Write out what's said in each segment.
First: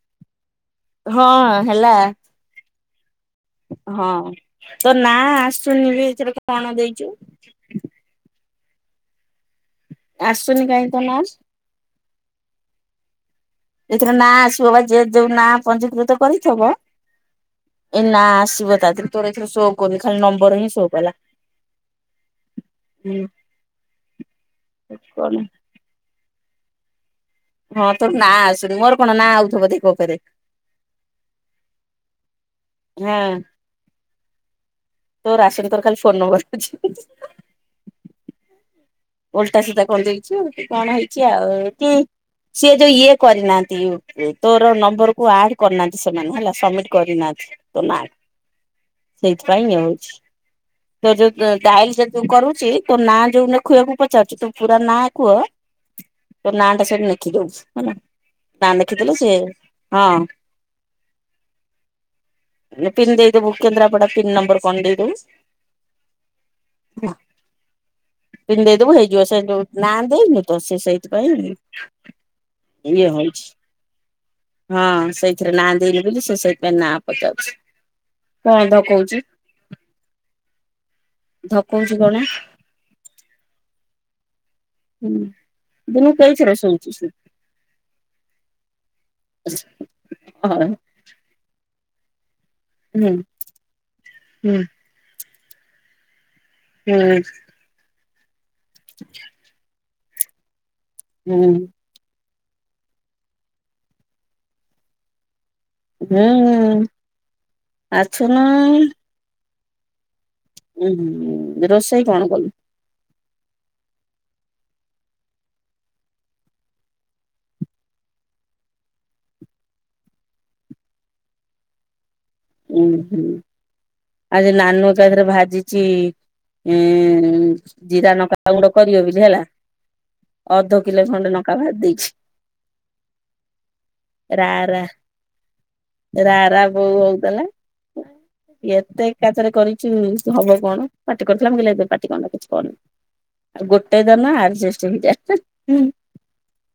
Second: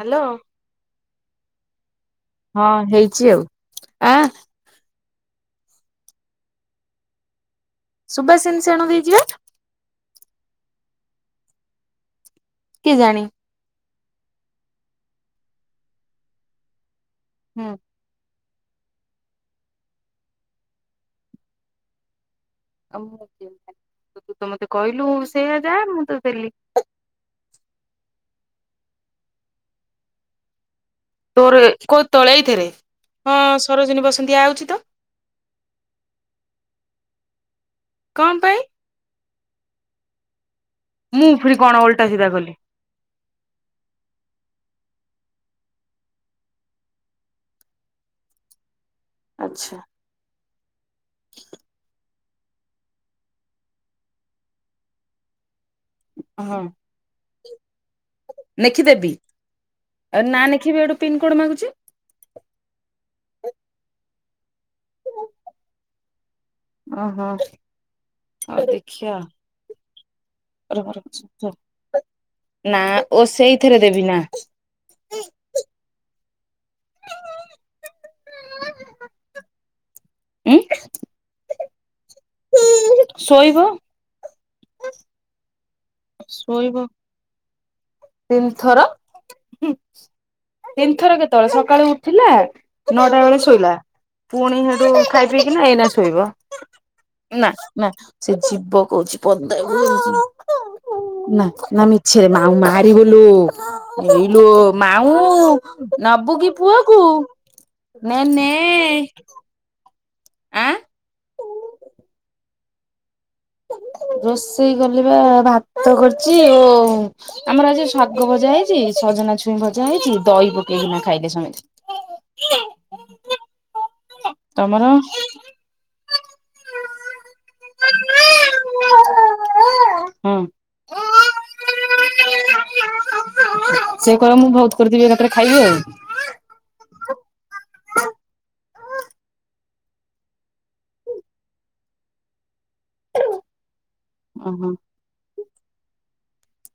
Hello ହଁ ହେଲା। ହଁ ହେଇଛି ଆଉ ହଁ ଆଁ ତୋ ନା ଆସୁନି ବି ଏଥିରେ କଣ ଦେଇଛୁ? ସୁବାସିନ ଶେଣ ଦେଇଛି ପା। ଆସୁନି କାହିଁ ତୋ ନା। କେ ଜାଣି? ଏଥିରେ ନାଁ ଆସିବ ବା ଯ ଯୋଉ ନାଁ ପଞ୍ଜୀକୃତ କରିଥବ ହୁଁ ଏଇ ନାଁ ଆସି ଯିବ ତୋର ଏଥିରେ ଶୋ କ ଖାଲି ନମ୍ବର ହିଁ ସୋ କଲା। ହୁଁ ତୁ ତ ମତେ କହିଲୁ କଣ? ସେୟଆ ଯା ମୁଁ ତ ଦେଲି। ହଁ ତୋର ନାଁ ଆସୁନି ମୋର କଣ ନାଁ ଆଉଥିବ ଦେଖ ଉପରେ। ତୋର କୋଉ ଏଇ ଥରେ ହଁ ସରୋଜିନୀ ବସତିଆ ଆଉଛି ତ। ତୋର ଆସିନି ତୋର ଖାଲି ଫୋନ ନମ୍ବର ଦେଖୋଉଛି। କଣ ପାଇଁ ଓଲଟା ସୁଧା କରିଦେଇଛି ଆଉ। କଣ ହେଇଛି ମୁଁ ଆଉ ଫୁଣି କଣ ଏଠି ଓଲଟା ସିଧା କଲି ସିଏ ଯୋଉ ଇଏ କରିନାହାନ୍ତି ତୋର ନ ତୁମକୁ ଆଡ୍ କରିନାହାନ୍ତି ସେମାନେ ସବମିଟ କରିନାହାନ୍ତି। ସେଇଥିପାଇଁ ଆଚ୍ଛା ହଉଛି ତୋ ଯୋଉ ଡାଇଲ ଯଦି କରୁଛି ତୋ ନାଁ ଯୋଉନ ଖୁଆକୁ ପଚାରୁଛୁ ତୁ ପୁରା ନା କୁହ ତୋ ହଁ ନାଁ ଟା ସବୁ ଲେଖି ଦଉଛୁ ଲେଖିଦେବି ଆଉ ନା ଲେଖିବି ଗୋଟେ ପିନ କୋଡ ମାଗୁଛି। ପିନ୍ ଦେଇଦେବୁ କେନ୍ଦ୍ରାପଡ଼ ପିନ୍ ନମ୍ବର୍ କଣ ଦେଇଦେବୁ। ଓ ହୋ। ପିନ୍ ଦେଇଦବୁ ହେଇଯିବ ସେ ଯୋଉ ନା ଦେଇନୁ ତ ସେ ରହ ରହ ସେଇଥିପାଇଁ। ନା ଇଏ ଓ ହଉଛି ସେଇଥିରେ ଦେବି ନା ହଁ ସେଇଥିରେ ନାଁ ଦେଇନି ବୋଲି ସେ ସେଇଥିପାଇଁ ନା ପଚାରୁଛି କଣ ଦବ କହୁଛି? ଏ। ଧପଉଛି କଣ? ଶୋଇବ। ଦିନକୁ କେଇଥର ଶୋଇଚି ସେ? ତିନିଥର ହଁ ତିନିଥର କେତେବେଳେ ସକାଳୁ ଉଠିଲା ହୁଁ ନଅଟା ବେଳେ ଶୋଇଲା ହୁଁ ପୁଣି ସେଠୁ ଖାଇ ପିଇକିନା ଏଇନା ଶୋଇବ। ହୁଁ ନା ନା ସେ ଯୀବ କହୁଛି ପଦକୁ ନା ହୁଁ ନା ମିଛରେ ମାଉ ମାରିିବୋଲ ହେଇଲୋ ମାଉଁ। ନବୁ କି ହୁଁ ପୁଅକୁ ନେ ଆସୁନୁ ନେ। ଆଁ ଉଁ ରୋଷେଇ କଣ କଲୁ? [inaudible] ରୋଷେଇ କଲି ବା ଭାତ କରିଛି ଓ ଓ ଆମର ଆଜି ଶାଗ ଭଜା ହେଇଛି। ଭଜନା ଛୁଇଁ ଭଜା ହେଇଛି ଦହି ପକେଇକିନା ଖାଇଲେ ସମତେ। ଉ ହୁଁ ଆଜି ନାନୁ ତମର ତାଥରେ ଭାଜିଚି। ଏଁ ଜିରା ନକା ପାଉଡ କରିବ ବୋଲି ହେଲା। ହଁ। ଅଧକିଲୋ ଖଣ୍ଡେ ନଙ୍କା ଭାଜିଦେଇଚି। ସେ କହିବ ମୁଁ ରା ବହୁତ ରା କରିଦେବି ଏକାଥରେ ଖାଇବି ଆଉ। ରା ରା ବୋଉ ହୋ [inaudible] ଏତେ ଏକାଥରେ କରିଛି ହବ କଣ ପାଟି କରୁଥିଲା ମୁ କହିଲି ପାଟି କରନା କିଛି କହନା। ଆଉ ଗୋଟେ ଦେନେ ଆରଜଷ୍ଟ ହୋଇ ଯାଆନ୍ତା।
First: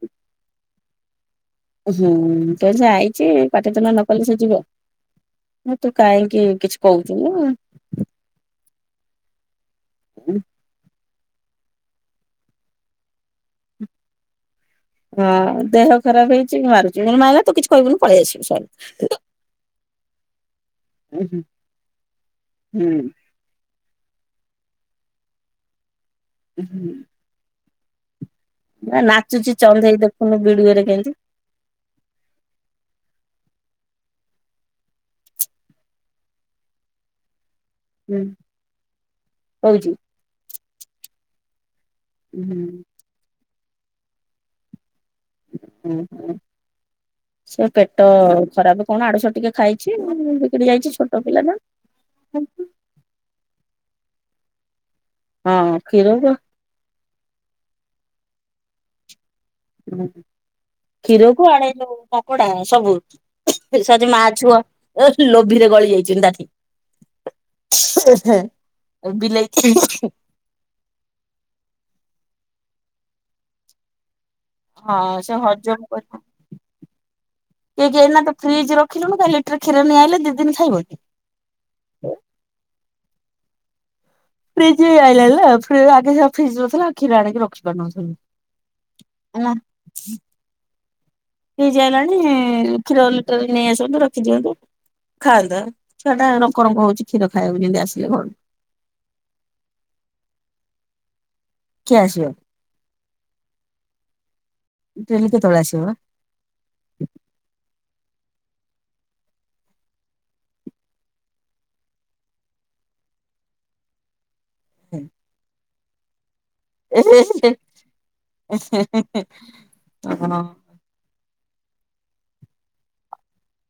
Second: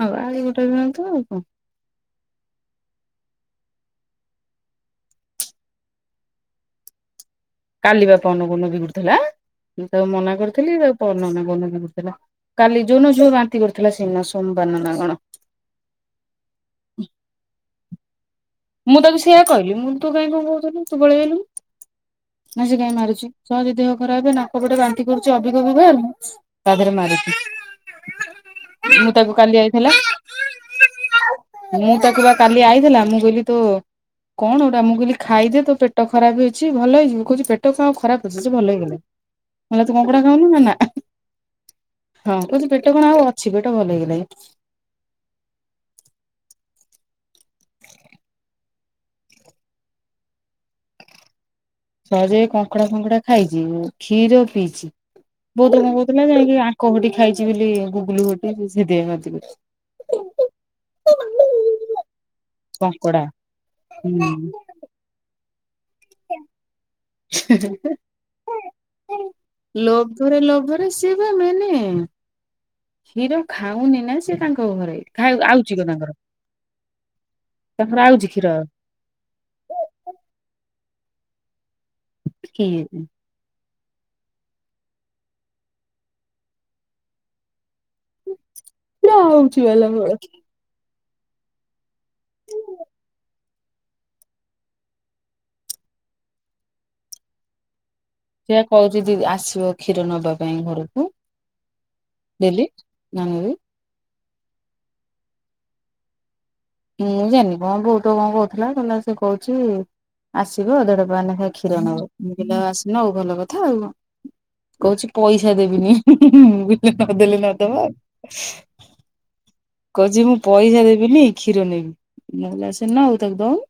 ହଁ ପା ଆଉ ଏ ଗୋଟେ ଦିନ ତ ହୁଁ ପଇସା ଆଇଚି ପାଟିତୁଣ୍ଡ ନ କଲେ ସେ ଯିବ। ହଁ ତୁ କାହିଁକି କିଛି କହୁଛୁ ନାୁ। କାଲିବା ପନ ପନ ବିଗୁଡୁଥିଲା ମୁ ତାକୁ ମନା କରିଥିଲି ତାକୁ କଣ ନାଁ କ ନନା ସେସବୁ କାଲି ଯୋଉ ନ ବାନ୍ତି କରିଥିଲା ସେଇ ନ ସବୁ। ହଁ ଦେହ ଖରାପ ହେଇଛି ମାରୁଛି ମୁଁ ମାଇଲେ ତୁ କିଛି କହିବୁନି ପଳେଇ ଆସିବୁ। ସଇଲା। ମୁଁ ତତେ ସେଇୟଆ କହିଲି ମୁଁ ତୁ କାଇହିଁ କଣ କହୁଥିଲୁ ତୁ ପଳେଇଆଇଲୁନି। ନା ସେ ହୁଁ କାହିଁ ମାରୁଛି ସହଜ ଦେହ ଖରାପେ ନା ଛୁଆ ବାନ୍ତି କରୁଛି ଅବିକବ ବାହାରୁନି ତାଦେହେରେ ମାରୁଚି। ନା ନାଚୁଚି ଚନ୍ଦେଇ ଦେଖୁନୁ ବିଡିଓରେ କେମତି ମୁଁ ତାକୁ ବା କାଲି ଆଇଥିଲା ମୁଁ କହିଲି ତୋ କଣ ଗୋଟା ମୁଁ କହିଲି ଖାଇଦେ ତୋ ପେଟ ଖରାପ ଅଛି ଭଲ ହେଇଯିବୁ କହୁଛି ପେଟ ତୋ ସହ ଖରାପ ସେ ଭଲ ହେଇଗଲା ନହେଲେ କହୁଛି। ତୁ କଙ୍କଡା ଖାଉନୁ ନା ନା। ହଁ କହୁଚି ହୁଁ ପେଟ କଣ ଆଉ ଅଛି ପେଟ ଭଲ ହେଇଗଲା। [inaudible] ସେ ପେଟ ଖରାପ କଣ ଆଡୁ ସାଡୁ ଟିକେ ଖାଇଛି ବିଗିଡି ଯାଇଛି ଛୋଟ ପିଲା ଟା। ସହଜେ କଙ୍କଡା ଫଙ୍କଡା ଖାଇଛି କ୍ଷୀର ପିଇଚି ହଁ ବହୁତ ଲୋକ କ୍ଷୀରକୁ କହୁଥିଲେ ଆଙ୍କ ଘଟି ଖାଇଛି ବୋଲି ଗୁଗୁଲୁ ଘଟି ସେଇଥି ପାଇଁ ବାନ୍ତି କରୁଛି। [inaudible] କ୍ଷୀରକୁୁ ଆଣେଇଦଉ କଙ୍କଡ଼ା ସବୁ କଙ୍କଡା ସହଚେ ମା ହୁଁ। ଛୁଆ [unintelligible] [unintelligible] ବିଲେଇ [inaudible] ଲୋଭରେ ଲୋଭରେ ସିଏ ବା ମେନେ କ୍ଷୀର ଖାଉନୀନା ସେ ତାଙ୍କ ହଁ ଘରେ ଖାଉ ସେ ଆଉଛି କଣ ହଜମ ତାଙ୍କର କରିପାରୁନି ତାଙ୍କର [unintelligible] ଏଇନା ଆଉଛି ତ କ୍ଷୀର ଫ୍ରିଜ ରଖିଲୁନି କାଲି ଲିଟର କ୍ଷୀର ନେଇ ଆଇଲେ ଦି ଦିନି ଖାଇବ ନି [unintelligible] ଫ୍ରିଜ୍ ହେଇ ଆଇଲାଣି ଲା ଫ୍ରି ଆଗେ ସିନା ଫ୍ରିଜ ନ ଥିଲା କ୍ଷୀର ଆଣିକି ରଖି ପାରୁନଥିଲୁ। [unintelligible] ଫ୍ରିଜ୍ ଆଇଲାଣି କ୍ଷୀର ଲିଟରେକି ନେଇ ଆସନ୍ତୁ ରଖିଦିଅନ୍ତୁ। ଖାଆନ୍ତା ଛୁଆ ଟା ରଙ୍କ ରଙ୍କ ହଉଛି କ୍ଷୀର ଖାଇବାକୁ ଯେମିତି ଆସ ସେଆ କହୁଛି ଦିଦି ଆସିବ କ୍ଷୀର ନବା ପାଇଁ ଘରକୁ କିଏ ଆସିବ ଡେଲି [unintelligible] ଡେଲି କେତେବେଳେ ଆସିବ ବା ମୁଁ ଜାଣିନି କଣ ବୋଉ ତ କଣ କହୁଥିଲା କହିଲା ସେ କଇଚି ଆସିବ ଦେଢ଼ ପାଏ ନେଖ କ୍ଷୀର ନେବ ମୁଁ କହିଲି ଆସିବ ଆଉ ଭଲ କଥା ଆଉ କହୁଛି ପଇସା ଦେବିନି [inaudible] ନ ଦେଲେ ନ ଦେବା କହୁଛି ମୁଁ ପଇସା ଦେବିନି କ୍ଷୀର ନେବି ନହେଲେ ଆଉ ସେ ନେଉ ତାକୁ ଦଉନ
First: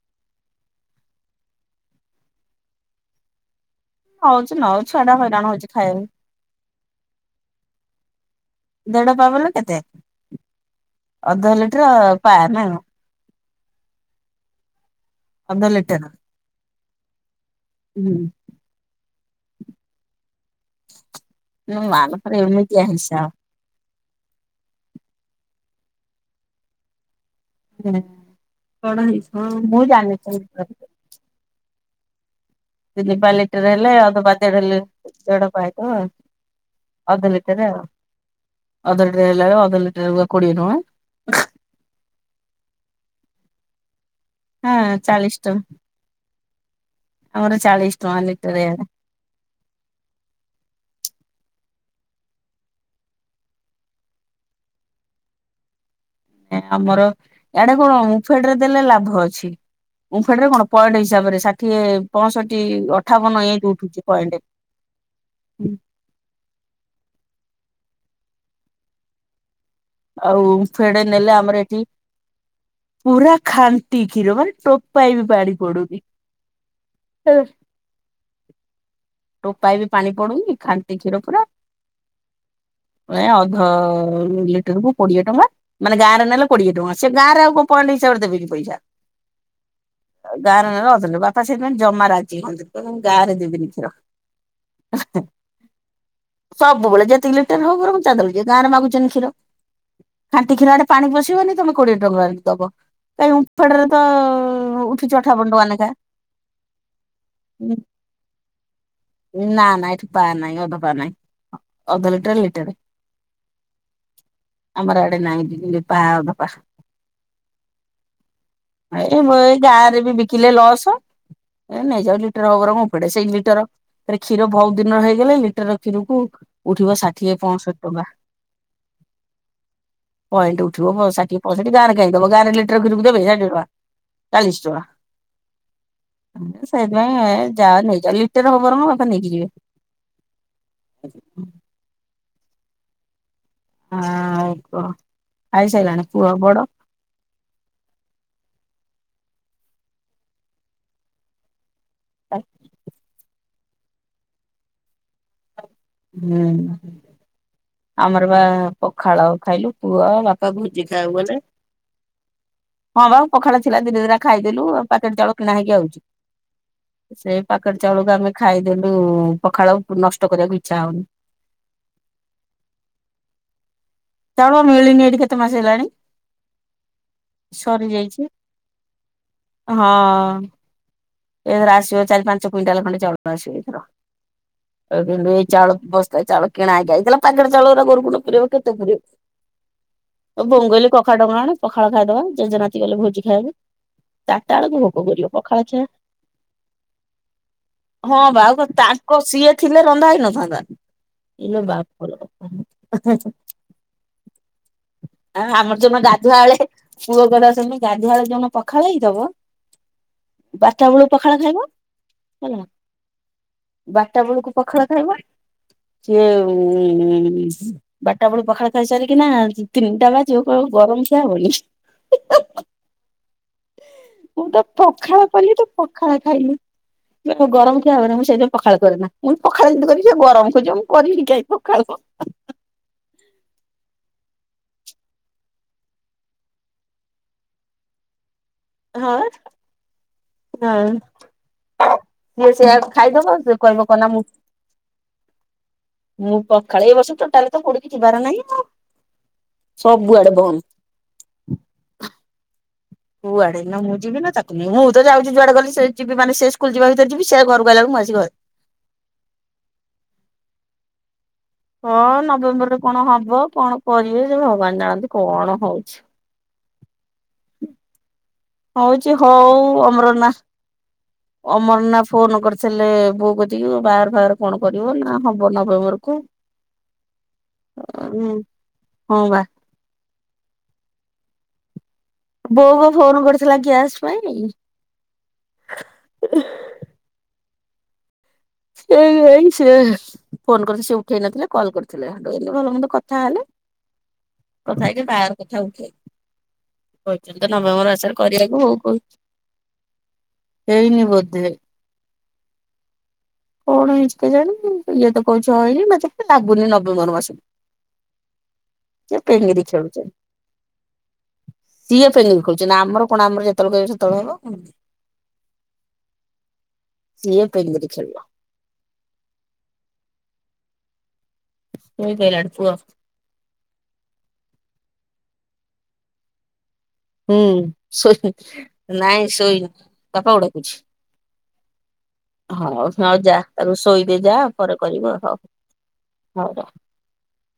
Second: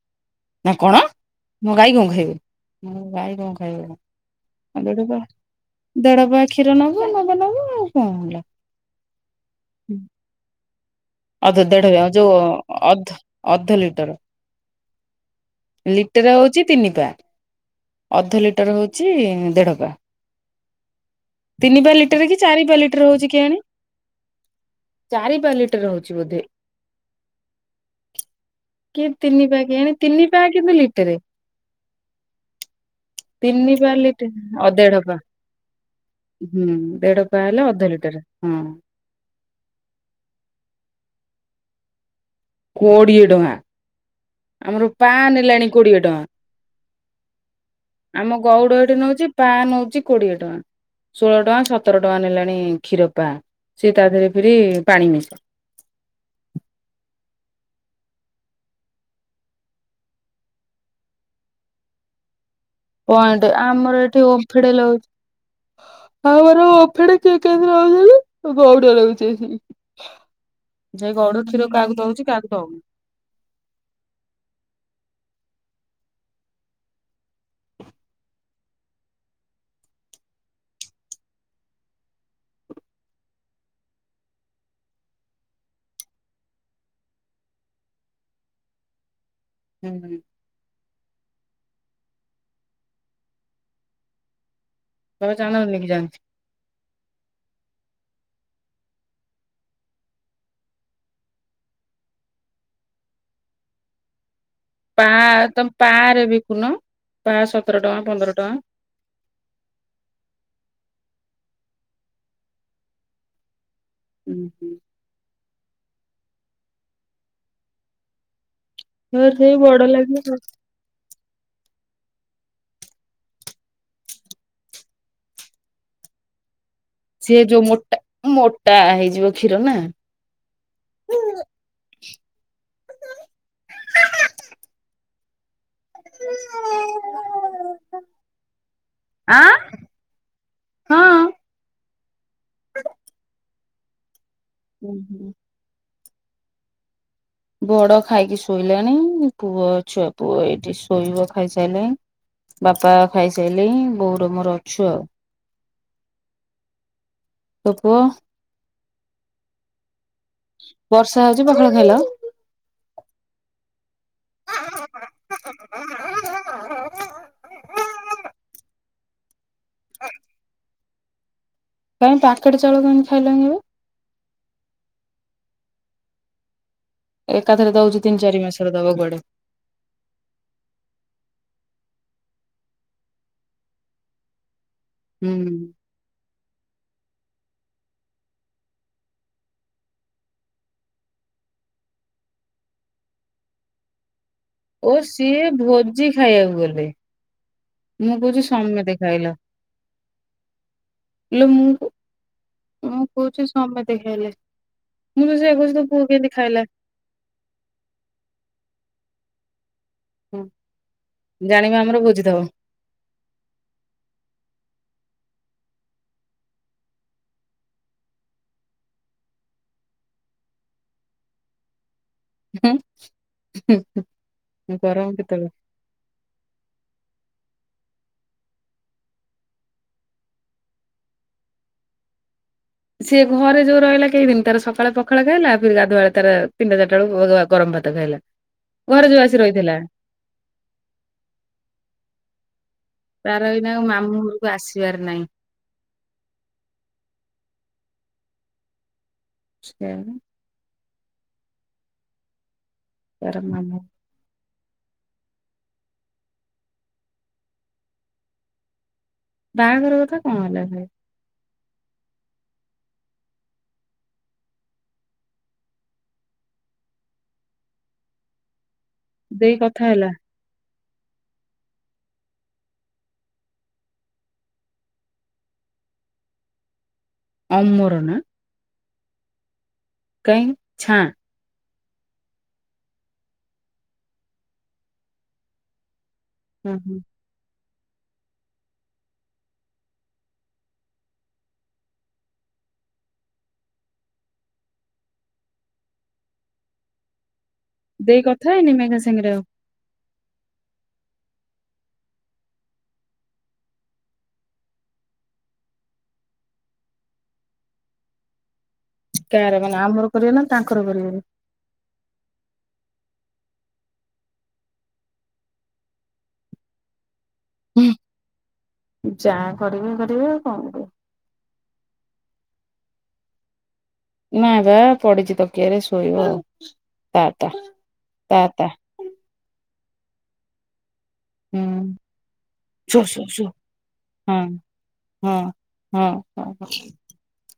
ନା କଣ ମୋ ଗାଈ କଣ ହଉଛି ନଉ ଛୁଆ ଟା ଖାଇବ ହଇରାଣ ହଉଛି ଖାଇବାକୁ। ଦେଢ ପା କ୍ଷୀର ନବ ନବ ଆଉ କଣ ହେଲା? ଦେଢ ପା ବଲେ କେତେ ଅଧ ଲିଟର ଦଢ଼ରେ ପା ଯେଉ ନା ଅଧ ଅର୍ଧ ଲିଟର ଲିଟର ହଉଛି ତିନି ପା ଅଧ ଲିଟର ହଉଛି। ହେଉଛି ଦେଢ଼ପା ତିନି ପା ମାଲୋ ଲିଟେରେ କି ଚାରି ପା ଏମିତିଆ ଲିଟେରେ ହିସାବ। ହଉଛି କେଜାଣି ଚାରିପା ଲିଟରେ ହେଉଛି ବୋଧେ କଣ କି ହେଇଥିବ ତିନି ପା ମୁଁ କେଏଣି ଜାଣିନି ତିନି ପା କିନ୍ତୁ ଲିଟେରେ ତିନିପା ଲିଟେରେ ପା ହେଲେ ଲିଟର ଅଧପା ଅ ଦେଢ ପା ଦେଢ଼ପାଏ ତ ଆଉ ହୁଁ ଦେଢ ଅଧ ପା ହେଲେ ଲିଟରେ ଅଧ ଆଉ ଲିଟର ହଁ ଅଧ ଲିଟରେ ହେଲାବେଳେ ଅଧ ଲିଟରେ ପା କୋଡିଏଟଙ୍କା [inaudible] କୋଡିଏ ଟଙ୍କା ଆମର ହଁ ପା ଚାଳିଶ ଟଙ୍କା। ନେଲାଣି କୋଡିଏ ଆମର ଚାଳିଶ ଟଙ୍କା ଟଙ୍କା ଆମ ଲିଟର ଗଉଡ ଇଆଡେ ଏଠି ନଉଛି ପା ନଉଛି କୋଡିଏ ଟଙ୍କା ଷୋହଳ ଟଙ୍କା ସତର ଟଙ୍କା ନେଲାଣି କ୍ଷୀର ପା ସିଏ ତା ଦେହରେ ଫେରି ପାଣି ମିଶା ଆମର ଏଇଆଡେ କଣ ଉମ୍ଫେଡରେ ଦେଲେ ଲାଭ ଅଛି ଉଫେଡ ରେ କଣ ପଏଣ୍ଟ ହିସାବରେ ଷାଠିଏ ପଅଷଠି ପଏଣ୍ଟ ଆମର ଏଠି ଓମଫେଡ୍ ଲୋ ହ ଆମର ଓମଫେଡ୍ ଚେକ୍ କେନ୍ତି ନଉଛନ୍ତି ଗଉଡ଼ ନଉଛି ଆସିକି ଆଉ ଓମଫେଡ୍ ସେଇ ନେଲେ ଗଉଡ ଆମର କ୍ଷୀର ଏଠି କାହାକୁ ଦଉଛି କାହାକୁ ଦଉନି। ପୁରା ଖାଣ୍ଟି କ୍ଷୀର ମାନେ ଟୋପାଇ ବି ପାଣି ପଡୁନି ଟୋପାଏ ବି ପାଣି ପଡୁନି ଖାଣ୍ଟି କ୍ଷୀର ପୁରା ଏ ଅଧ ଅ ଲିଟରକୁ କୋଡିଏ ଟଙ୍କା ମାନେ ଗାଁରେ ନେଲେ କୋଡିଏ ଟଙ୍କା ସେ ଗାଁରେ ଆଉ କଣ ପଏଣ୍ଟ [unintelligible] ଦେବେନି ପଇସା ହୁଁ ଗାଁରେ ନେଲେ ଅଧେ ନେବେ ବାପା ସେଇଥିପାଇଁ ଜମା ରାଜି ହଅନ୍ତି ନି କହନ୍ତି ମୁଁ ଗାଁରେ ଦେବିନି କ୍ଷୀର ତମେ ଚାଲ ନେଇକି ଯାଉଛି। ସବୁବେଳେ ଯେତିକି ଲିଟର ହଉ ବରଂ [unintelligible] ଗାଁରେ ମାଗୁଛନ୍ତି କ୍ଷୀର ଖାଣ୍ଟି କ୍ଷୀର ଆଡେ ପାଣି ପଶିବନି ତମେ କୋଡ଼ିଏ ଟଙ୍କା ଆଣିକି ଦବ ତାହେଲେ ଓମଫେଡ୍ ରେ ତ ପା ଉଠୁଛି ଅଠାବନ ଟଙ୍କା ତମେ ଲେଖା। ପା ରେ ବିକୁନ ପା ସତର ଟଙ୍କା ପନ୍ଦର ଟଙ୍କା ନା ନା ଏଠି ପା ନାହିଁ ଅଧ ପା ନାହିଁ ଅଧ ଲିଟେର ଲିଟେର ଆମର ଆଡେ ନାଇଁ ପା ଅଧ ପା ଏଇ ହେ ମୁଁ ସେଇ ଏଇ ବଡ ଗାଁ ରେ ବି ଲାଗିବ। ବିକିଲେ ଲସ ଏ ନେଇଯାଉ ଲି ଲିଟେର ହଉ ବରଂ ଓମଫେଡ୍ ସେଇ ଲିଟର କ୍ଷୀର ବହୁତ ଦିନର ହେଇଗଲେ ଲିଟର କ୍ଷୀରକୁ ଉଠିବ ଷାଠିଏ ସେ ଯୋଉ ପଞ୍ଚଷଠି ମୋଟା ଟଙ୍କା ମୋଟା ହେଇଯିବ କ୍ଷୀର ନା ପଏଣ୍ଟ ଉଠିବ ଷାଠିଏ ପଅଁଷଠି ଗାଁ ରେ କାଇଁ ଦବ ଗାଁରେ ଲିଟେର କ୍ଷୀରକୁ ଦେବେ ଷାଠିଏ ଟଙ୍କା ଚାଳିଶି ଟଙ୍କା ଏ ସେଇଥି ପାଇଁ ଏ ଯା ନେଇ ଯା ଲିଟେର ହଁ ବାପା ନେଇକି ଯିବେ ଆଁ ହଁ। [unintelligible] ହଁ ଆାଉ କଣ ଖାଇ ସାଇଲାଣି ପୁଅ ବଡ ବଡ ଖାଇକି ଶୋଇଲାଣି ପୁଅ ଛୁଆ ପୁଅ ଏଇଠି ଶୋଇବ ଖାଇ ସାଇଲାଣି ବାପା ଖାଇସାଇଲେଇଁ ବୋଉର ମୋର ଅଛୁ ଉ ହୁଁ। ତୋ ପୁଅ ଆମର ବା ପଖାଳ ଖାଇଲୁ ପୁଅ ବାପା ଭୋଜି ଖାଇବାକୁ ବର୍ଷା ଗଲେ ହଉଛି ପଖାଳ ଖାଇଲ ହଁ ବା ପଖାଳ ଥିଲା ଦିଟା ଦିଟା ଖାଇଦେଲୁ ପାକେଟ ଚାଉଳ କିଣା ହେଇକି ଆାଉଚି ସେ ପାକେଟ୍ ଚାଉଳକୁ ଆମେ ଖାଇଦେଲୁ ପଖାଳ ନଷ୍ଟ କରିବାକୁ ଇଚ୍ଛା ହଉନି ତମେ ପ୍ୟାକେଟ ଚାଉଳ କେମିତି ଖାଇଲ? ଚାଉଳ ମିଳିନି ଏଠି କେତେ ମାସ ହେଲାଣି। ଏକାଥରେ ସରି ଦଉଛି ତିନି ଯାଇଚି ଚାରି ମାସର ଦବ କୁଆଡେ ହଁ। ଏ ର ଆସିବ ଚାରି ପାଞ୍ଚ କୁଇଣ୍ଟାଲ ଖଣ୍ଡେ ଚାଉଳ ଆସିବ ଏଥର। କୋଉ ଦିନଠୁ ହୁଁ ଏଇ ଚାଉଳ ବସ୍ତାଏ ଚାଉଳ କିଣା ହେଇକି ଆଇଥିଲା ପାକେଟ ଚାଉଳ ଗୁରା ଗୋରୁ କୁଣ୍ଡରେ ପୁରେଇବ କେତେ ପୁରେଇବ। ବଙ୍ଗଲି କଖାରୁ ଡଙ୍କ ଆଣ ପଖାଳ ଖାଇଦବା ଜେଜେନାତି ଗଲେ ଭୋଜି ଖାଇବାକୁ। ଚାରିଟା ବେଳକୁ ଓ ଭୋକ କରିବ ସିଏ ପଖାଳ ଖିଆ। ଭୋଜି ଖାଇବାକୁ ଗଲେ। ମୁଁ ହଁ କହୁଛି ବା ସମେତେ ତାଙ୍କ ଖାଇଲ ସିଏ ଥିଲେ ରନ୍ଧା ହେଇନଥାନ୍ତା। ଇଲୋ ବାପଲୋ ହ ମୁଁ ହ। କହୁଛି ସମେତେ ଖାଇଲେ ମୁଁ ତ ଆ ସେଇଆ କହୁଛି ଆମର ତୋ ଯୋଉ ଦିନ ପୁଅ କେମିତି ଗାଧୁଆଳେ ଖାଇଲା ପୁଅ ଗାଧୁଆଳେ ଯୋଉ ଦିନ ପଖାଳ ହେଇଥିବ ହୁଁ। ବାରଟା ପଖାଳ ଖାଇବ ହେଲା ବାରଟା ବେଳକୁ ପଖାଳ ଖାଇବ ସିଏ ଉଁ ବାରଟା ବେଳୁ ପଖାଳ ଖାଇ ସାରିକିନା ତିନିଟା ବାଜିବ କହିବ ଗରମ ଖିଆ ହବ ନି। ହୁଁ ହୁଁ ହୁଁ ଗରମ କେତେବେଳେ? ଖାଇଲୁ। ଗରମ ଖିଆ ହବ ନା ମୁଁ ସେଇଥି ପାଇଁ ପଖାଳ କରେ ନା ମୁଁ ପଖାଳ ଯିମିତି କରିବି ସେ ଗରମ ଖୋଜବ ମୁଁ କରିବି କାହିଁ ପଖାଳ। [unintelligible] ସିଏ ଘରେ ଯୋଉ ରହିଲା କେଇ ଦିନ ତାର ସକାଳେ ପଖାଳ ଖାଇଲା ଫେର ଗାଧୁଆଳେ ତାର ତିନିଟା ଚାରିଟା ବେଳୁକୁ ଗରମ ଭାତ ଖାଇଲା। ଘରେ ହଁ ଯୋଉ ଆସି ରହିଥିଲା ହଁ। ସେଆ ଖାଇଦବ ଆଉ ତାର ସେ ଏଇନା କହିବ କନା ମାମୁଁ ମୁ ଘରକୁ ଆସିବାର ନାହିଁ। ମୁଁ ପଖାଳେଇ ବସ ଟୋଟାଲ କୋଠେ କି ଯିବାର ନାହିଁ ଆ ସେ ସବୁଆଡେ ବନ୍ଦ୍। ତାର କୁଆଡେ ମାମୁଁ ନା ମୁଁ ଯିବି ନା ତାକୁ ମୁଁ ହ ତତ ଯାଉଛି ଯୁଆଡେ ଗଲେ ସେ ଯିବି ମାନେ ସେ ସ୍କୁଲ ଯିବା ଭିତରେ ଯିବି ସେ ଘରକୁ ଆଲାକୁ ମୁଁ ଆସି ଘରେ। ବାହାଘର କଥା କଣ ହେଲା? ହଁ ନଭେମ୍ବରରେ କଣ ହବ କଣ କରିବେ ଯେ ଭଗବାନ ଜାଣନ୍ତି କଣ ହଉଛି। ହଉଛି ହଉ ଦେଇ କଥା ହେଲା ଅମରନା। ଅମର ନା ଫୋନ କରିସାରିଲେ ବୋଉ କତିକି ବାହାଘର ଫାହାଘରକଣ କରିବ ନା ହବ ନଭେମ୍ବର କୁ। [inaudible] ଅମ୍ମୋର ନା? ହୁଁ। ହଁ ବା। କଇଁ ଛାଁ? ବୋଉବୋ ଫୋନ କରିଥିଲା ଗ୍ୟାସ୍ ପାଇଁ। ହୁଁ ହୁଁ। ସେ ଏଇ ସେ ଫୋନ କରିଥିଲେ ସେ ଉଠେଇ ନଥିଲେ କଲ୍ କରିଥିଲେ ଏତି ଭଲ ମେ କଥା ହେଲେ। କଥା ହେକ ବାହାର କଥା ଉଠେଇ କହି ନଭେମ୍ବର ମାସରେ ଦେଇ କଥା କରିବାକୁ ହେଇନି ହୋଉ ମେଘା କହୁଛି ସାଙ୍ଗରେ ଆଉ ହେଇନି ବୋଧେ। କଣ ହେଇଛିିକେ ଜାଣ ଇଏ ତ କହୁଛି ହଇନି ମତ ଲାଗୁନି ନଭେମ୍ବର ମାସକୁ। [inaudible] କାହାର ପେଙ୍ଗିରି ମାନେ ଖେଳୁଛନ୍ତି ଆମର କରିବେ ନା ତାଙ୍କର କରିବେନି? ସିଏ ଫେଙ୍ଗି ଖଉଛନ୍ତି ନା ଆମର କଣ ଆମର ଯେତେବେଳେ କହିବ ସେତେବେଳେ ହବ। [unintelligible] ଯାହା କରିବେ କରିବେ ଆଉ କଣ କରିବ। [unintelligible] ନାଇଁ ବା ପଡିଛି ତକିଆରେ ଶୋଇବ ଆଉ। ତା ହୁଁ ତା ଶୋଇନି ତା ତା ନାଇଁ ଶୋଇନି ବାପା କୁ ଡାକୁଛି। ହୁଁ। ହଉ ଶୋ ହଉ ଶୋ ଯା ଶୋ ତାକୁ ଶୋଇଦେ ଯା ପରେ କରିବ ହଉ। ହଉ ହୁଁ ହ।